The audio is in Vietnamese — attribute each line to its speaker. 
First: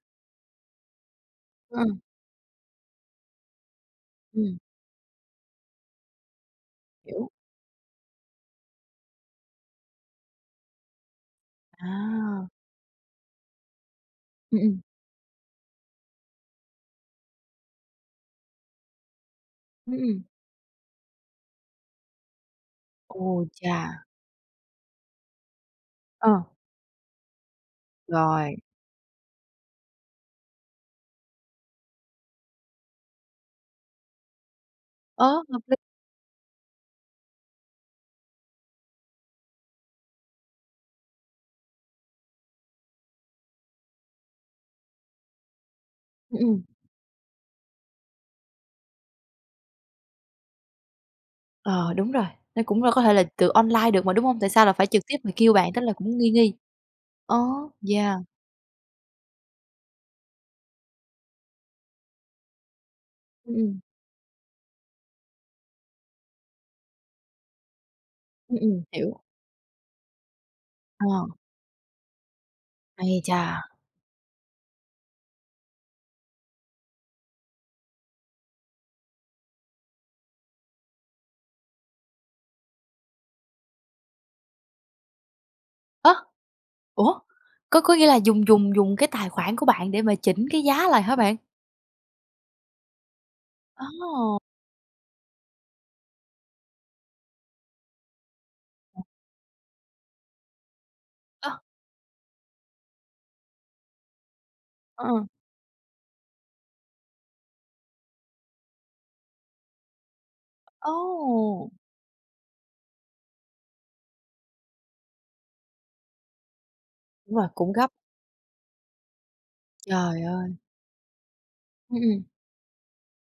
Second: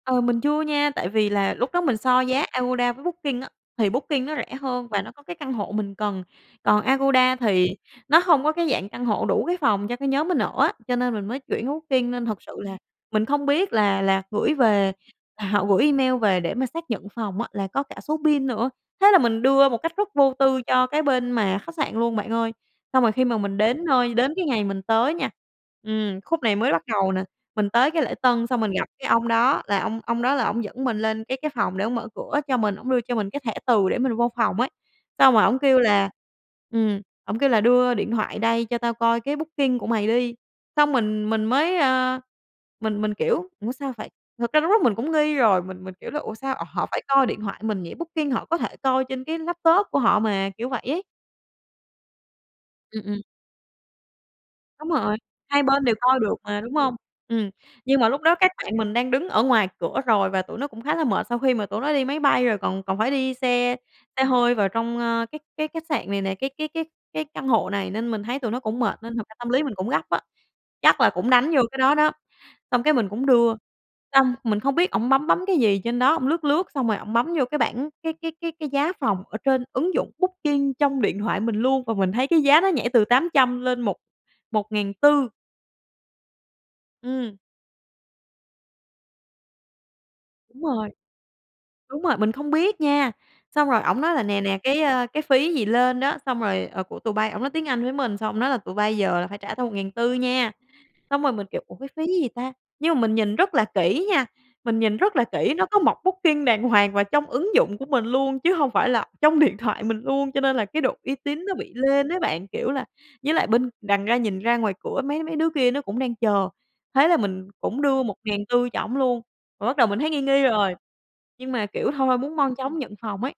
Speaker 1: Ờ, mình chưa nha tại vì là lúc đó mình
Speaker 2: Ừm.
Speaker 1: so giá Agoda với Booking á thì Booking nó rẻ
Speaker 2: Ừm.
Speaker 1: hơn và nó có cái căn hộ mình cần, còn
Speaker 2: Hiểu.
Speaker 1: Agoda thì nó hông có cái dạng căn hộ đủ cái phòng cho cái nhóm mình ở á. Cho nên mình mới chuyển qua Booking nên thật
Speaker 2: À.
Speaker 1: sự là mình không biết là là gửi
Speaker 2: Ừ, ừm.
Speaker 1: về à, họ gửi email về để mà xác nhận phòng á là có cả số PIN nữa, thế là mình đưa một cách
Speaker 2: Ừm,
Speaker 1: rất
Speaker 2: ừm.
Speaker 1: vô tư cho cái bên mà khách sạn luôn bạn ơi. Xong rồi khi mà
Speaker 2: Ô,
Speaker 1: mình đến
Speaker 2: cha.
Speaker 1: nơi đến cái ngày mình tới nha. Ừm, khúc
Speaker 2: Ờ.
Speaker 1: này mới bắt đầu nè, mình tới cái lễ tân
Speaker 2: Rồi.
Speaker 1: xong mình gặp cái ông đó là ông ông đó là ổng dẫn mình lên cái cái phòng để ổng mở cửa cho mình, ổng đưa cho mình cái thẻ từ để mình vô phòng ấy.
Speaker 2: Ơ,
Speaker 1: Xong rồi ổng
Speaker 2: hợp lý.
Speaker 1: kêu là ừm, ổng kêu là "Đưa điện thoại đây cho tao coi cái booking của mày đi", xong mình mình mới, ơ, mình mình, kiểu: "Ủa sao phải?" thực ra mình cũng nghi rồi mình mình, kiểu, là "Ủa
Speaker 2: Ư,
Speaker 1: sao,
Speaker 2: ừm.
Speaker 1: ồ, họ phải coi điện thoại mình nhỉ? booking họ có thể coi trên cái laptop của họ mà." Kiểu vậy ấy.
Speaker 2: Ờ, đúng rồi, nó cũng c
Speaker 1: Ừ,
Speaker 2: có thể
Speaker 1: ừm.
Speaker 2: là từ online được mà, đúng hông? Tại sao là phải
Speaker 1: Đúng
Speaker 2: trực
Speaker 1: rồi,
Speaker 2: tiếp mà kêu
Speaker 1: hai
Speaker 2: bạn tức
Speaker 1: bên
Speaker 2: là
Speaker 1: đều
Speaker 2: cũng
Speaker 1: coi
Speaker 2: nghi
Speaker 1: được
Speaker 2: nghi.
Speaker 1: mà, đúng hông? Ừm,
Speaker 2: Ô,
Speaker 1: nhưng mà
Speaker 2: yeah.
Speaker 1: lúc đó các bạn mình đang đứng ở ngoài cửa rồi và tụi nó cũng khá là mệt sau khi mà tụi nó đi máy bay rồi còn còn phải đi
Speaker 2: Ư,
Speaker 1: xe
Speaker 2: ừm.
Speaker 1: xe hơi vào trong, a, cái cái khách sạn này nè, cái cái cái cái căn hộ này nên mình thấy tụi
Speaker 2: Ừ,
Speaker 1: nó cũng
Speaker 2: ừm,
Speaker 1: mệt nên
Speaker 2: hiểu.
Speaker 1: thật ra tâm lý mình cũng gấp á, chắc là cũng
Speaker 2: Ờ.
Speaker 1: đánh vô cái đó đó, xong cái mình
Speaker 2: Ấy
Speaker 1: cũng đưa.
Speaker 2: chà!
Speaker 1: Xong mình không biết ổng bấm bấm cái gì trên đó, ổng lướt lướt xong rồi ổng bấm vô cái bảng, cái cái cái cái giá phòng ở trên ứng dụng Booking trong điện thoại mình luôn và mình thấy cái giá nó nhảy từ 800 lên một một ngàn tư.
Speaker 2: Á! ủa,
Speaker 1: Ừm.
Speaker 2: có có nghĩa là dùng dùng dùng cái tài khoản của bạn để mà chỉnh cái
Speaker 1: Đúng
Speaker 2: giá
Speaker 1: rồi.
Speaker 2: lại hả bạn?
Speaker 1: Đúng rồi, mình không biết nha, xong rồi ổng nói là
Speaker 2: Ồ!
Speaker 1: "Nè, nè, cái, a, cái phí gì lên á" xong rồi, "Ờ, của tụi bay" ổng nói tiếng Anh với mình xong ông nói là "Tụi bay giờ là phải trả tao 1.400 nha." Xong rồi mình,
Speaker 2: Ơ
Speaker 1: kiểu: "Ủa cái phí gì ta?" nhưng mà mình nhìn rất là kỹ nha, mình nhìn rất là
Speaker 2: Ờ.
Speaker 1: kỹ nó có mộc Booking đàng hoàng và trong ứng dụng của mình luôn chứ hông phải là trong điện thoại mình luôn cho nên là cái độ uy tín nó
Speaker 2: Ồ!
Speaker 1: bị lên ấy bạn. Kiểu là với lại bên đằng ra nhìn ra ngoài cửa mấy mấy đứa kia nó cũng đang chờ, thế là
Speaker 2: Đúng rồi,
Speaker 1: mình
Speaker 2: cũng
Speaker 1: cũng
Speaker 2: gấp.
Speaker 1: đưa 1.400 cho ổng luôn, rồi bắt đầu mình thấy
Speaker 2: Trời
Speaker 1: nghi nghi
Speaker 2: ơi.
Speaker 1: rồi. Nhưng mà, kiểu,
Speaker 2: Ư,
Speaker 1: thôi
Speaker 2: ừm.
Speaker 1: muốn mau chóng nhận phòng ấy.